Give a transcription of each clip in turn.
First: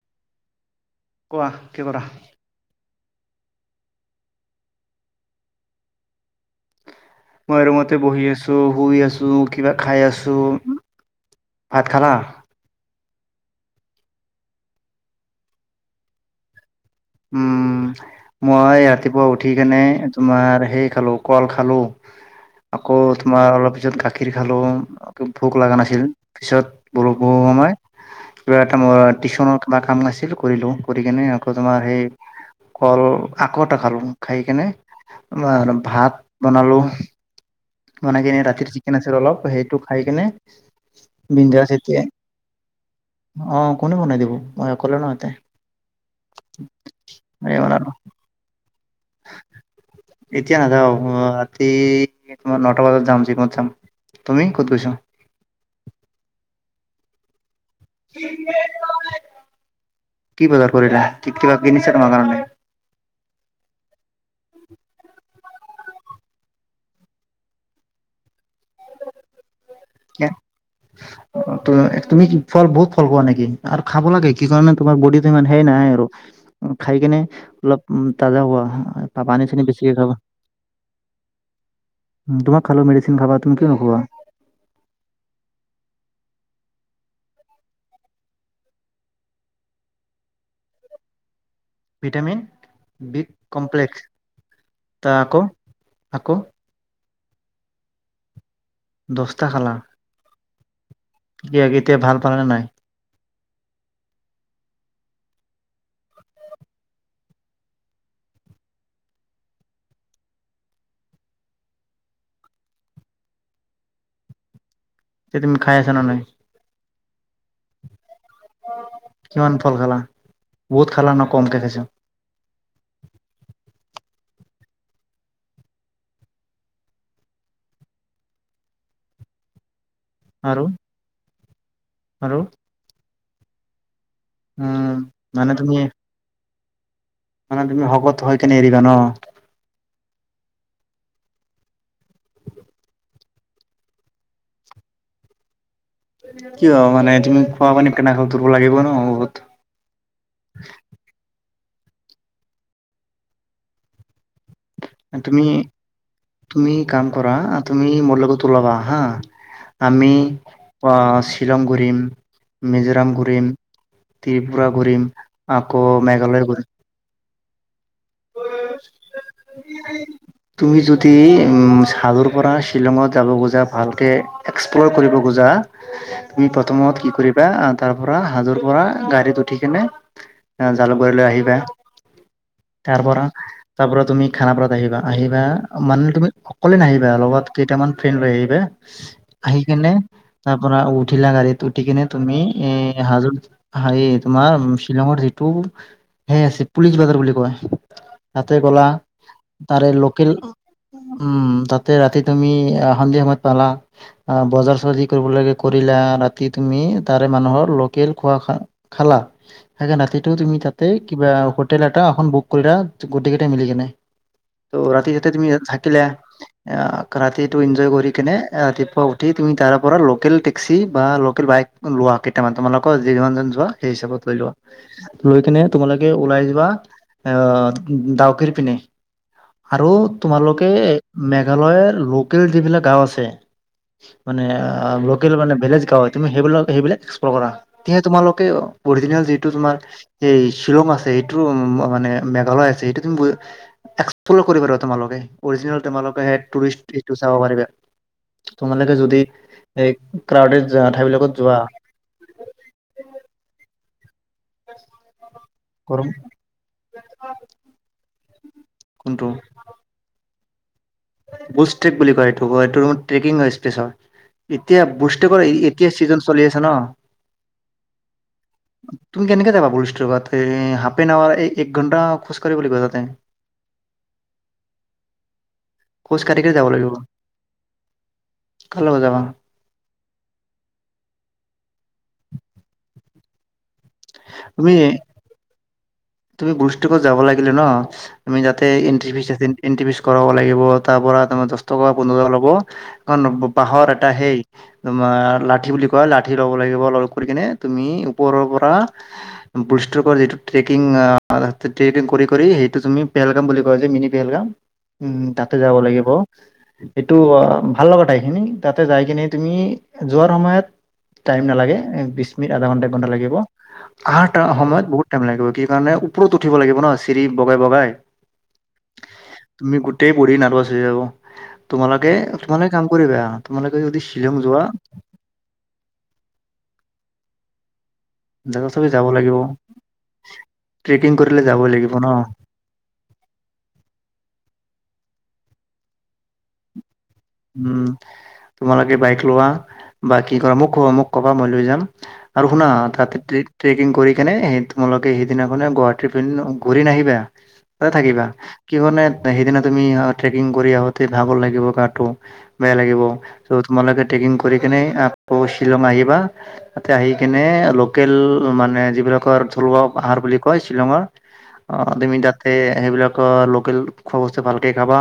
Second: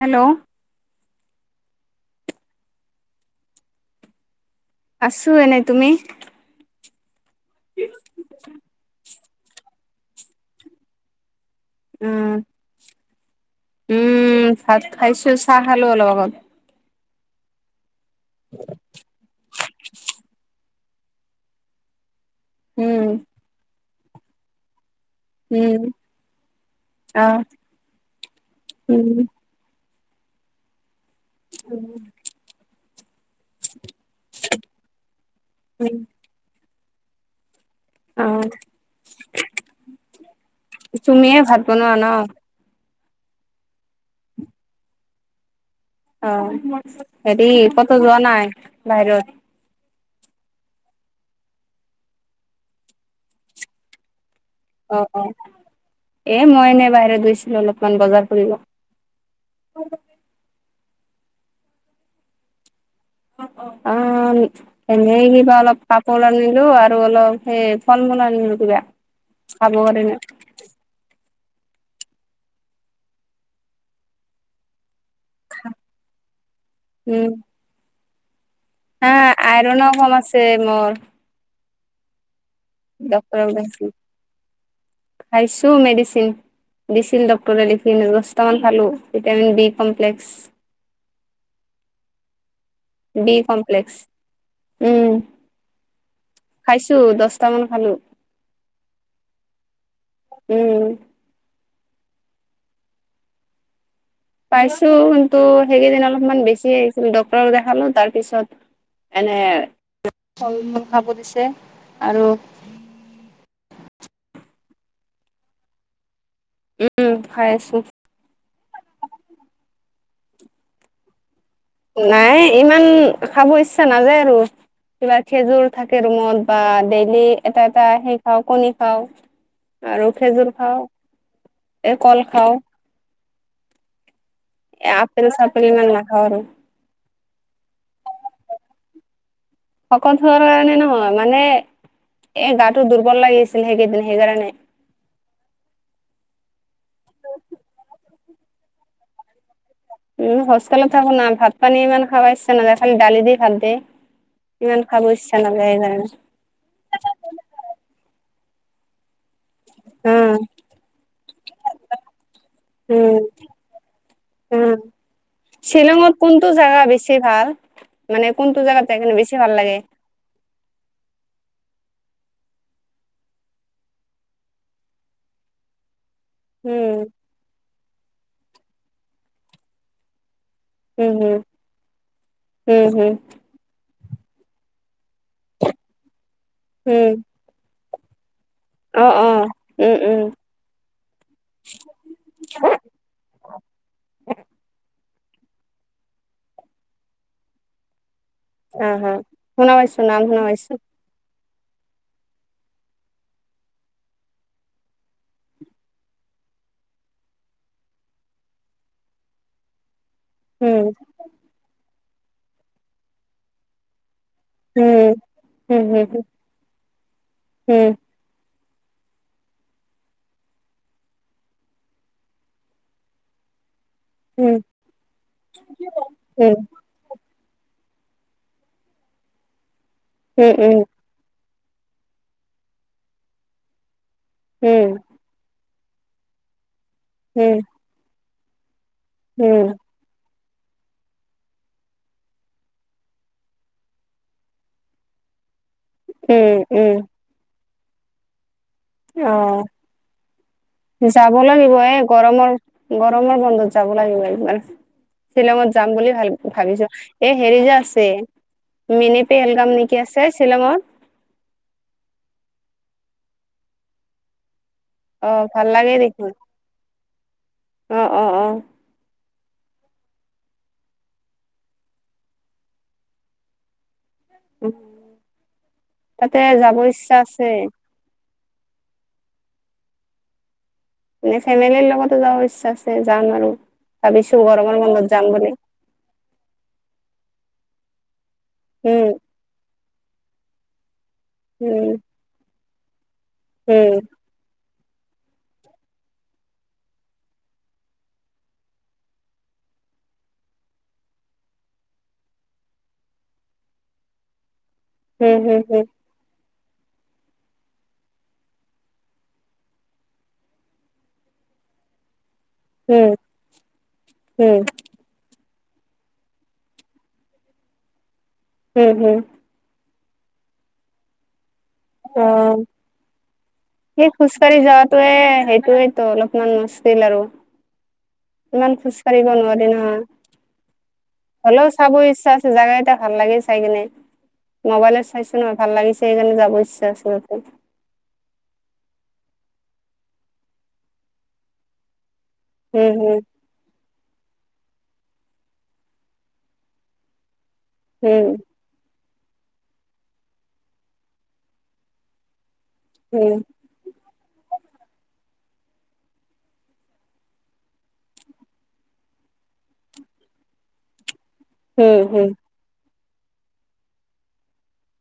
Hello, কোৱা কি কৰা? আছো এনে তুমি? মই ৰৰুমতে বহি আছো শুই আছো কিবা খাই আছো। ভাত খালা। উম উম, ভাত খাইছো চাহ খালো অলপ অকত উম, মই ৰাতিপুৱা উঠি কেনে তোমাৰ সেই খালো কল খালো আকৌ উম তোমাৰ অলপ পিছত গাখীৰ খালো। ভোক লগা উম নাছিল পিছত ব অ বহু সময় কিবা এটা উম টিউশচনৰ কিবাক কাম আাছিল কৰিলো কৰি কিনে সেই কল আকত খালো খাই কেনে উম ভাত বনালো। বনাই অ, কিনে ৰাতিৰ চিকেন আছিল অলপ সেইটো খাই কেনে তুমিয়ে ভাত বিন্দাছ বনোৱা এতিয়া ন। [inaudible] অ, কোনে বনাই দিব মই অকলে নহ এতে। অ, হেৰি কত যোৱা নাই বাহিৰত। এতিয়া নাযাওক ৰাতি তোমাৰ নটা বজাত যাম জিমত যাম। তুমি ক'ত গৈছা অ - অ এ মই এনে বাহৰে গৈছিলো অলপ। কিমান বজাৰ কৰিব। কি বজাৰ কৰিলা কি- কিবা কিনিছা তোমাৰ কাৰণে? অ - অ। অ, এনে কিবা অলপ কাপোৰ আনিলো আৰু অলপ সেই ফল মূল আনিলো কিবা। আবৰিনে অ, ত, তুমি কি ফল বহুত ফল পোৱা নেকি আৰু খাব লাগে কি কাৰণে তোমাৰ বডিত মান সেই নাই আৰু খাই কেনে উম অলপ উম, তাজা হা হোৱা। পানীখিনি আইৰনো বেছিকৈ কম খাবা। আছে মোৰ তোমাক ক'লো মেডিচিন খাবা ডক্তৰক তুমি কিয় দেখাইছিলো নোখোৱা। খাইছো মেডিচিন। দিছিল ডাক্তৰে লিখি দহতামান খালো vitamin B complex. Vitamin B complex তা উম, আকৌ আকৌ খাইছো দচটামান খালো। দস্তা খালা। উম, কিয় এতিয়া ভাল পালা নে নাই। পাইছো কিন্তু সেই দিনা অলপমান বেছি আহিছিল ডক্টৰ দেখালো তাৰ পিছত এনে ফল মূল খাব দিছে আৰু। তে তুমি খাই আছা নে নাই। উম, খাই আছো। কিমান ফল খালা বহুত খালা ন। কমকে খাইছা নাই ইমান খাব ইচ্ছা নাযায় আৰু। কিবা খেজুৰ থাকে ৰুমত বা ডেইলি এটা এটা সেই খাও কণী খাও। আৰু খেজুৰ আৰু খাও এই ক'ল আৰু খাও। উম আপেল মানে চাপেল তুমি ইমান নাখাও আৰু। মানে তুমি শকত হৈ কিনি এৰিবা ন। শকত হোৱাৰ কাৰণে নহয় মানে। এ গাটো দুৰ্বল লাগিছিল সেইকেইদিন সেইকাৰণে কিয় মানে তুমি খোৱা পানী কেনে খাও দুৰ্বল লাগিব ন বহুত। উম, হোষ্টেলত থাকো না ভাত পানী ইমান খাবা ইচ্ছা নাযায় খালি ডালি দি ভাত দে। তুমি - তুমি কাম কৰা তুমি মোৰ লগত উলাবা হা। আমি উম শ্বিলং ঘূৰিম মিজোৰাম উম ঘূৰিম। উম। ত্ৰিপুৰা ঘূৰিম, আকৌ মেঘালয় ঘূৰিম। কি ভাল? মানে কোনটো জাগাত যাই কিনে বেছি ভাল লাগে? তুমি যদি উম। হাজোৰ পৰা শ্বিলঙত যাব খোজা, ভালকে এক্সপ্ল'ৰ কৰিব খোজা। তুমি উম প্ৰথমত কি কৰিবা আ, তাৰ পৰা হাজোৰ পৰা গাড়ীত উঠি কিনে আ, উম জালুকবাৰীলৈ হুম আহিবা উম হুম তাৰপৰা তাৰপৰা তুমি খানাপাৰাত আহিবা। আহিবা মানে তুমি অকলে উম নাহিবা লগত কেইটামান ফ্ৰেণ্ড লৈ আহিবা। অ অ উম আহিকিনে উম তাৰপৰা উঠিলা গাড়ীত, উঠি কেনে তুমি এ হাজোত হাৰে তোমাৰ শ্বিলঙৰ যিটো সেই আছে পুলিচ বাজাৰ বুলি কয়। তাতে গ'লা অ হ শুনা তাৰে পাইছো নাম লোকেল শুনা পাইছো উম তাতে ৰাতি তুমি সন্ধিয়া সময়ত পালা অ বজাৰ চজি কৰিব লাগে কৰিলা ৰাতি তুমি তাৰে মানুহৰ লোকেল খোৱা খালা খাই কেনে ৰাতি তুমি উম তাতে কিবা হোটেল এটা এখন বুক কৰিলা গোটেই কেইটাই মিলি কেনে। অ' উম ৰাতিটোত তুমি তাত উম থাকিলা হুম আহ ৰাতিটো এনজয় কৰি কেনে ৰাতিপুৱা উঠি তুমি তাৰ পৰা লোকেল টেক্সি বা লোকেল বাইক লোৱা কেইটামান তোমালোকৰ যিমানজন যোৱা সেই হিচাপত লৈ লোৱা হুম লৈ কেনে তোমালোকে ওলাই উম যোৱা এ দাউকিৰ পিনে আৰু উম উম তোমালোকে উম মেক মেঘালয়ৰ লোকেল যিবিলাক গাও আছে মানে উম লোকেল মানে বেলেগ হয় তুমি সেইবিলাক সেইবিলাক এক্সপ্লৰ কৰা উম তে তোমালোকে অৰিজিনেল যিটো উম তোমাৰ এই শ্বিলং আছে এইটো উম মানে মেঘালয় আছে এইটো তুমি এক্সপ্লৰ কৰিবা আৰু তোমালোকে অৰ্জিনাল তোমালোকে সেই উম টুৰিষ্ট উম ইটো চাব পাৰিবা। তোমালোকে যদি অ', এই ক্ৰাউডেড ঠাইবিলাকত যাব যোৱা লাগিব এ গৰমৰ গৰমৰ বন্ধত যাম। লাগিব লাগিব শ্বিলঙত যাম গৰম বুলি ভা ভাবিছো এই হেৰি যে আছে মিনিপেহেলগাম নে কি আছে শ্বিলঙত। বুষ্ট ট্ৰেক বুলি কয় এইটো এইটো ট্ৰেকিং স্পেচ হয়। এতিয়া বুষ্টেকৰ অ' ভাল এতিয়া লাগে চিজন দেখোন চলি আছে ন। অ, অ, অ। তুমি কেনেকৈ যাবা বুল ষ্ট্ৰেকত এই হাফ এন আৱাৰ এই এক ঘণ্টা খোজকাঢ়িব লাগিব তাতে। খোজ তাতে কাঢ়ি কাঢ়ি যাব লাগিব ইচ্ছা আছে। কাৰ লগত যাবা? এ ফেমিলিৰ লগতো যাব ইচ্ছা আছে যাম আৰু ভাবিছো গৰমৰ তুমি বন্ধত যাম বুলি। তুমি গ্ৰুষ্টকত যাব লাগিলে ন তুমি যাতে উম এণ্ট্ৰি ফিচ আছে। এণ্টি ফিচ কৰাব লাগিব তাৰপৰা ত দহ উম টকা পোন্ধৰ টকা ল'ব কাৰণ বাঁহৰ উম এটা সেই তোমাৰ লাঠি বুলি কয় লাঠি ল'ব লাগিব লগ কৰি কিনে তুমি ওপৰৰ পৰা সেইটো কৰে এইটো ট্ৰেক ট্ৰেকিং কৰি কৰি সেইটো তুমি পেলগাম বুলি যে মিনি পেহেলগাম উম, হম তাতে হম যাব লাগিব। এইটো ভাল লগা টাইটেনিক তাতে যাই কিনে তুমি যোৱাৰ সময়ত টাইম নালাগে বিশ মিনিট আধা ঘন্টা এক ঘণ্টা হম লাগিব আহটা হম সময়ত বহুত টাইম লাগিব। সেই কাৰণে ওপৰত উঠিব লাগিব ন চিৰি বগাই বগাই হম, হম, েই প নাৰ্বছ [unintelligible] অ যদি সেই শ্বিলং খোজকাঢ়ি যোৱা যোৱাটোয়ে সেইটোয়েই তো অলপমান তেল আৰু- জাগা ইমান চাবি খোজ যাব কাঢ়িব লাগিব। নোৱাৰি নহয়। ট্ৰেকিং কৰিলে যাবই হ'লেও লাগিব চাব ন ইচ্ছা আছে জাগা কিটা ভাল লাগে চাই কিনে মোবাইলত চাই নহয় ভাল লাগিছে সেইকাৰণ যাব ইচ্ছা আছে তাতে উম, তোমালকে বাইক লোৱা বা কি কৰা মোক কবা মোক ক'বা মই লৈ যাম আৰু শুনা উম তাতে ট্ৰেকিং কৰি কেনে সেই তোমালোকে সেইদিনাখনে গুৱাহাটীৰ পিন্ ঘূৰি নাহিবা তাতে হুম থাকিবা কিহনে সেইদিনা তুমি ট্ৰেকিং কৰি আহোতে ভাগৰ লাগিব গাটো বেয়া লাগিব উম ত' তোমালোকে ট্ৰেকিং কৰি কেনে টো শ্বিলং আহিবা তাতে আহি কিনে লোকেল মানে যিবিলাকৰ থলুৱা বুলি কয় শ্বিলঙৰ অ উম উম তুমি হুম তাতে সেইবিলাক ত লোকেল খোৱা বস্তু ভালকে খাবা।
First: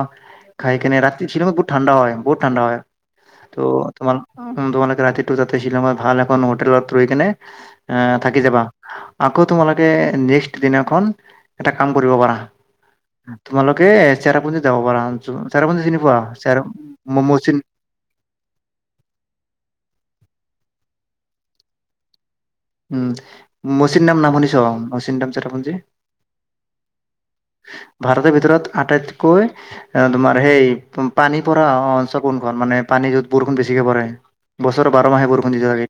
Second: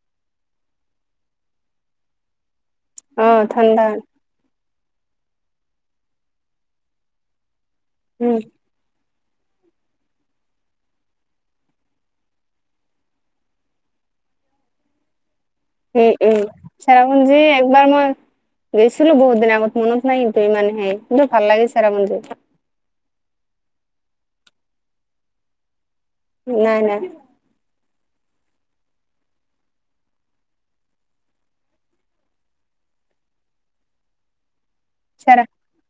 খাই কেনে ৰাতি শ্বিলং বুহুত ঠাণ্ডা হয় বহুত ঠাণ্ডা হয়। অ ত ঠাণ্ডা তোমা উ তোমালোকে ৰাতিটো তাতে শ্বিলংত ভাল এখন হোটেলত ৰৈ কেনে আহ, উম থাকি যাবা। আকৌ তোমালোকে নেক্সত দিনাখন এটা কাম কৰিব পাৰা তোমালোকে চেৰাপুঞ্জি যাব পাৰা চেৰাপুঞ্জি চিনি পোৱা চে যি একবাৰ মই গেছিলো বহুত দিন আগত মনত নাই ই মানে সেই কিন্তু ভাল লাগিছে চেৰাপুঞ্জী উম, মৌচিন নাম, নাম শুনিছ। মৌচিন নাম চেৰাপুঞ্জী নাই, নাই,। ভাৰতৰ ভিতৰত আটাইতকৈ তোমাৰ সেই পানী পৰা অঞ্চ কোনখন মান নে পানী যত বৰষুণ বেছিকে পৰে বছৰৰ বাৰ মাহে চেৰা বৰষু দি থাকে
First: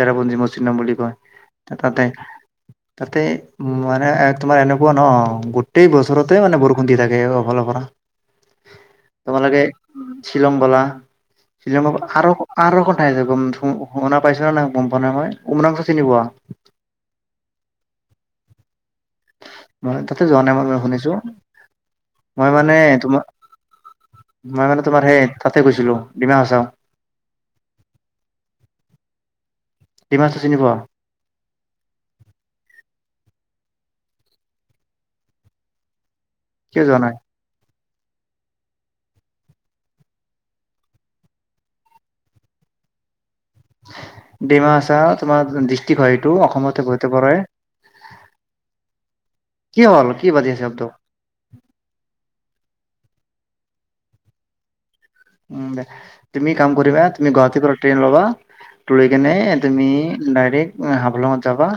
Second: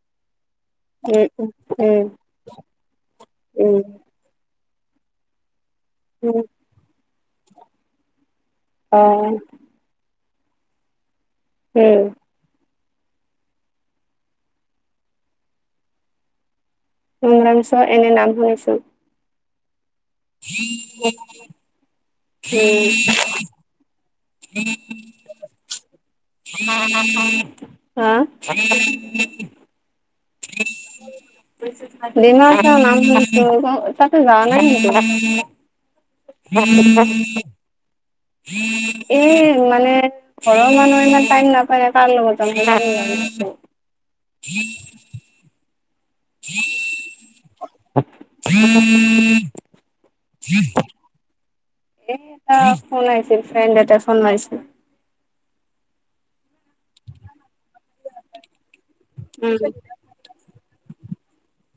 চেৰাপঞ্জী মোচিনৰাম উম উম তাতে, তাতে উ উম উম মানে তোমাৰ এনেকুৱা হোৱা ন গোটেই বছৰতে উম মানে বৰষুণ দি থাকে অফালৰ পৰা আহ,। শ্বিলংবালা শ্বিলংৰ আৰু আৰু তাইযে গুম ছুম শুনা পাইছো ন নাই গম পোৱা নাই মই উমৰাংচু চিনিপোৱা উৰাংছু এনে নাম শুনিছো। মই তাতে যোৱা নাই মই শুনিছো মই মানে তোমাৰ [inaudible] মই মানে তোমাৰ সেই তাতে গৈছিলো ডিমা হাচাও আহ। ডিমা হাচাও চিনি পোৱা [inaudible] তাতে যাওৱা নাই কিন্তু। এই মানে ঘৰৰ কিয় যোৱা নাই মানুহ ইমান টাইম নাপায় না কাৰ লগত যাব খুজিছো। ডিমা আছাওঁ তোমাৰ দিছ হয়টো অসমতে বৈত পৰে। উম উম কি হ'ল কি বাজি আছে [inaudible] শব্দ এ এটা ফোন আইিছিল ফ্ৰেণ্ড এটা ফোন মাৰিছিল। উম দে তুমি কাম কৰিবা তুমি গুৱাহাটী পৰা ট্ৰেইন ল'বা লৈ কেনে উম তুমি ডাইৰেক্ট হাফলঙত যাবা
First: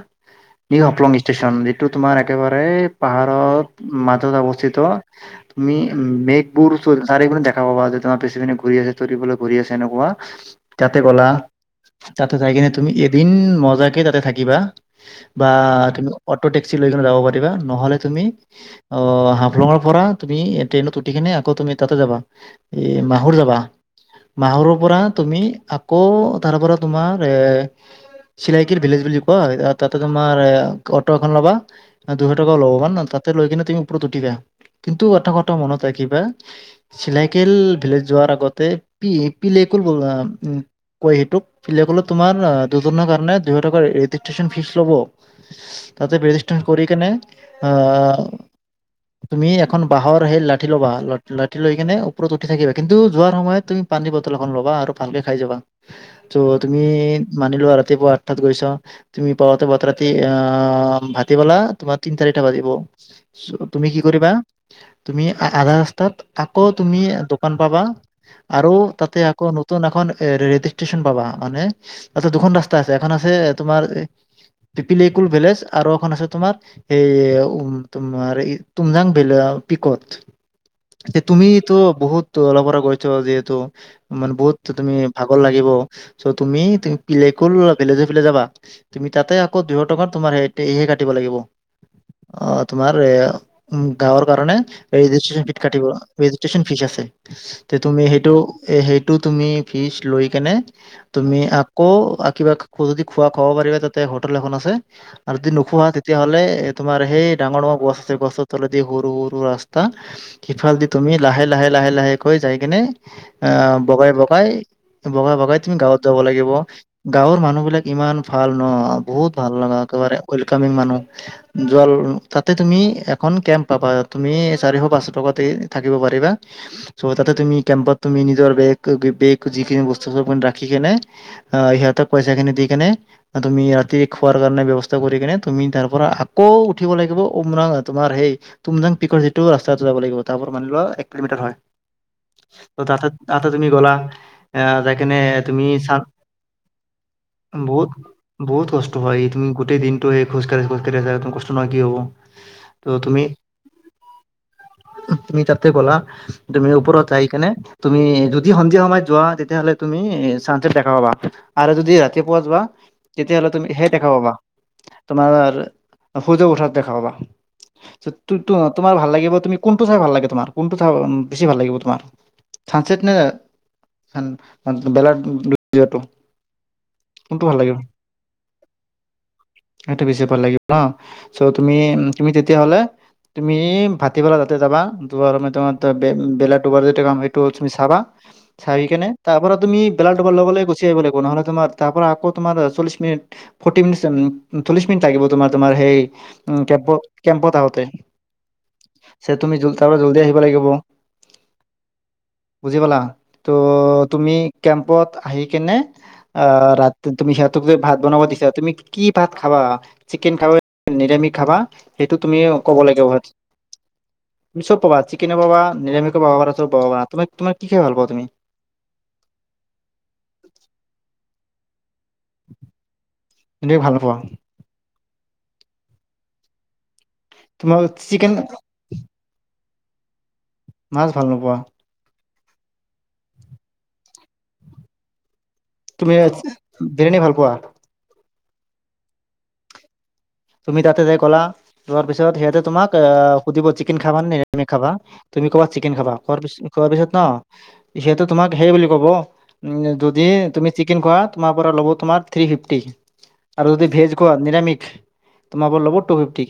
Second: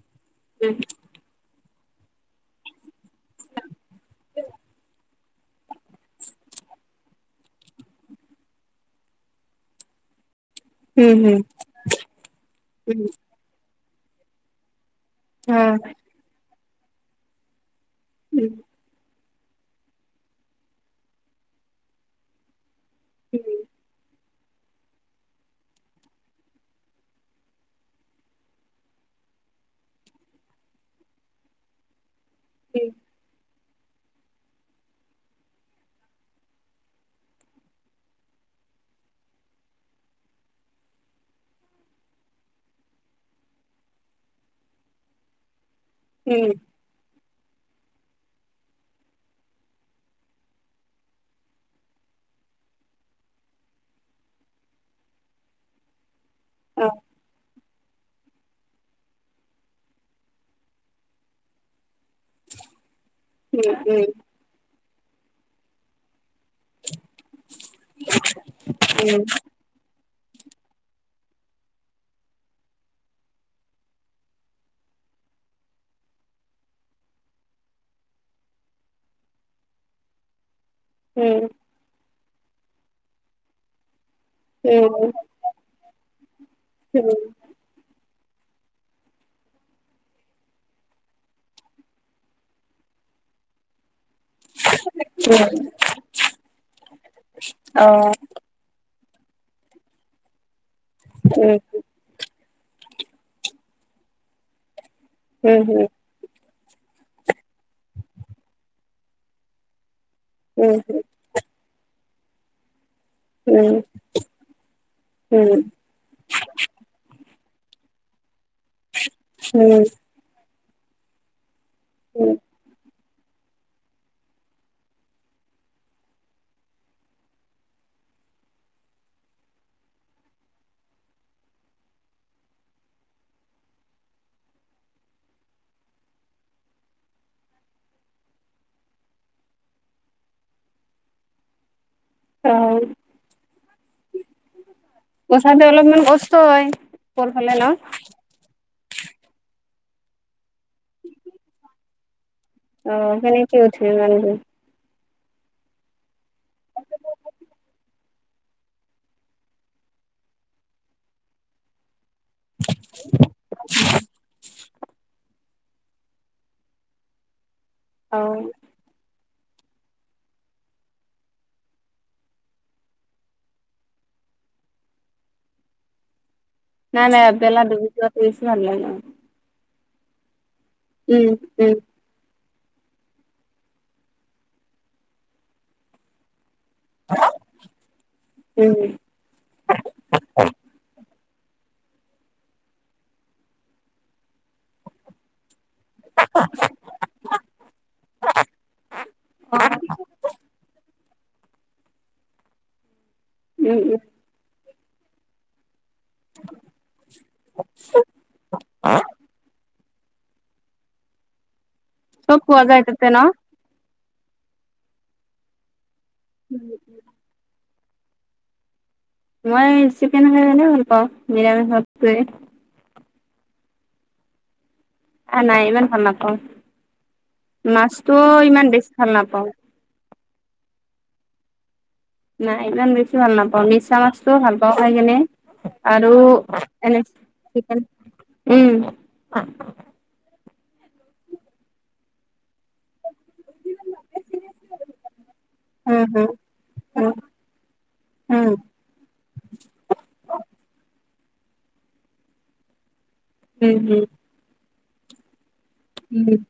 নিউ হাফলং ষ্টেচন যিটো তোমাৰ একেবাৰে পাহাৰত মাজত অৱস্থিত। তুমি মেঘবোৰ চাৰিপিনে দেখা পাবা তোমাৰ পিছি পিনে ঘূৰি আছে, তৰিবলৈ ঘূৰি আছে এনেকুৱা তাতে গ'লা উম তাতে যাই কিনে তুমি উম এদিন মজাকে তাতে থাকিবা। বা হম তুমি অটো টেক্সি লৈ কিনে যাব পাৰিবা নহলে তুমি উম অ হাপ হাফলঙৰ পৰা তুমি ট্ৰেইনত উঠি কিনে আকৌ তুমি তাতে যাবা এ মাহুৰ উম যাবা। মাহৰুৰ পৰা তুমি আকৌ তাৰ পৰা তোমাৰ এৰ চিলাইকিৰ ভিলেজ বুলি কয় তাতে তোমাৰ অটো এখন ল'বা। ন দুশ টকাও লব উম ন তাতে লৈ কিনে তুমি ওপৰত উঠিবা, কিন্তু এটা কথা মনত ৰাখিবা চিলাই লোকেল ভিলেজ যোৱাৰ আগতে পি পিল [unintelligible] ক সেইটোোক পিলাকলত তোমাৰ দুজনৰ কাৰণে দুশ টকাৰ ৰেজিষ্ট্ৰন ফিজ লব। তাতে উম বেৰিষ্টে কৰি কেনে আহ তুমি এখন বাঁহৰ সেই লাঠি ল'বা ল লাঠি লৈ কিনে ওপৰত উঠি থাকিবা কিন্তু যোৱাৰ সময়ত তুমি পানীৰ বটল এখন ল'বা আৰু ভালকে খাই যাবা ত তুমি উম মানিলো ৰাতিপুৱা আঠাত গৈছ তুমি পাওতে বত ৰাতি অ', ভাটিবলা তোমাৰ তিনটা বাজিৱ তুমি কি উম কৰিবা তুমি আধা ৰা তুমি দোকান পাবা আৰু তাতে আকৌ নতুন এখন ৰেল ষ্টচন পাবা মান তছ দুখন ৰাস্তা আছে এখন আছে তোমাৰ পিপিলকুল ভেজ আৰু এখন আছে তোমাৰ এই উ তোমাৰ তুমজাং ভিলেজ পিকত উম তুমিতটো বহুত অল পৰা গৈছ যিহেতু মানে বহুত তুমি উম ভাগৰ লাগিব চ' তুমি পিলকুলজ যাবা তুমি তাতে আকৌ দুশ টকা তোমাৰহে কাটিব লাগিব অ', তোমাৰ এ উ গাঁৱৰ কাৰণে ৰেষ্ট্ৰিকচন কাটিব লাগিব ন ফিজ আছে অ তুমি সেইটো সেইটো তুমি ফিজ লৈ কেনে তুমি উম আকৌ কিবা যদি খোৱা খাব পাৰিবা তাতে হোটেল এখন আছে আৰু যদি উম হম নোখোৱাা তেতিয়াহ'লে তোমাৰ সেই ডাঙৰ, ডাঙৰ গছ আছে গছৰ তলেদি সৰু সৰু ৰাস্তা উম সফালে দি তুমি লাহে, লাহে, লাহে, লাহে কৈ যাই কিনে উম আহ বগাই, বগাই বগাই, বগাই উম তুমি গাঁৱত যাব লাগিব গাঁৱৰ মানুহ বিলাক ইমান ভাল ন বহুত ভাল লগা উম একেবাৰে ওৱেলকামিং মানুহ য উম তাতে তুমি এখন কেম্প পাবা তুমি চাৰিশ পাঁচশ টকা থা পিবা' তাতে তুমি কেম্পত তুমি নিজৰ বেগ বেগ যিখিনি বস্তু চ ৰাখি কি সিহঁতক পইচা খিনি দি কেনে তুমি ৰাতি খোৱাৰ কাৰণে ব্যৱস্থা কৰি কেনে তুমি তাৰ পৰা আকৌ উঠিব লাগিব মৰাং তোমাৰ সেই তুমজাং পিকৰ যিটো ৰাস্তা যাব লাগিব তাৰ মানি‌ লোৱো এক কিলোমিটাৰ হয় অ তাতে তুমি গ'লা আহ তাই কেনে উঠাতে তুমি চ অলপমান কষ্ট হয় ওপৰ ফালে ন বহুত, বহুত কষ্ট হয় তুমি গোটেই দিনটো খোজকাঢ়ি খোজঢ়ি কষ্ট নহ কি হ'ব ত অ', তুমি সেনেকি উঠিম ইমান দূৰ তুমি তাৰতে ব'লা তুমি ওপৰতৰত যা ই কেনে তুমি যদি সন্ধিয়া সময়ত যোৱা তেতিয়াহ'লে তুমি চানচেট দেখা পাবা আৰু যদি ৰা তি পোৱা বাা তেতিয়াহ'লে তুমি সেই দেখাবাবা তোমাৰ সূৰ্য উঠাৰ দেখাবা অ তোমাৰ ভাল লাগিব তুমি কোনটো চাই ভাল লাগে তোমাৰ কোনটো চ বেছি ভাল লাগিব তোমাৰ চান নে চান ম বেলটো [unintelligible] নাই, নাই বেলা দুবি যোৱা টো বেছি ভাল লাগে সেইটো বেছি ভাল লাগিব ন উম, চ উম, তুমি, তুমি তেতিয়াহলে তুমি ভাটিবেলা তাতে যাবা দুবাৰ সময় তোমাৰ বেলোত দুবাৰ যেয়া কাম এইটো তুমি চাবা উম, চাইি কিনে তাৰ পৰা তুমি বেলা দুবাৰ লগে গুচি আহিব লাগিব নহ'লে মাৰ পৰা আকৌ তোমাৰ চল্লি মিন ফ চল্লিশ মিনিট লাগিব তোমাৰ তোমাৰ সেই কেম্প কেম্পত আহোঁতে তুমি যো তাৰ পৰা জল্দি আহিব লাগিব বুজি পালা ত' উম, উম, তুমি কেম্পত আহি কেনে আহ ৰাতি তুমি সিহঁতক যে ভাত বনাব দিছা তুমি কি ভাত খাবা চিকেন খাবা নিৰামিষ খাবা সেইটো তুমি চব পোৱা ক'ব যায় লাগে তাতে ন? তুমি চব পাবা চিকেনে পাবা নিৰামিও পাব পা চব পাবা তম তোম কি খাই ভাল পা তুমি মই চিকেন খাই পাও, নিৰামিষ সাতোৱে তেনে ভাল পোৱা আ', নাই ইমান ভাল নাপাওঁ, তোমাৰ মাছটো চিকেন ইমান বেছি ভাল নাপাওঁ মাছ ভাল নোপোৱা নাই ইমান বেছি ভাল নাপাওঁ, মিছা মাছটোও ভাল পাওঁ খাই কেনে আৰু তুমি এনে বিৰিয়ানী ভাল পোৱা উম তুমি তাতে ক'লা লোৱাৰ পিছত সিহঁতে তোমাক আহ সুধিব চিকেন খাবা নে ভেজ খাবা তুমি ক'বা চিকেন উম, খাবা উম, খোৱাৰ উম, পিছত ন যিহেতু তোমাৰ উম, তোমাক সেই বুলি ক'ব উ যদি তুমি চিকেন খোৱা তোমাৰ পৰা ল'ব তোমাৰ থ্ৰী ফিফটি আৰু উম, যদি ভেজ কোৱা নিৰামিষ তোমাৰ পৰা লব টু উম। ফিফটি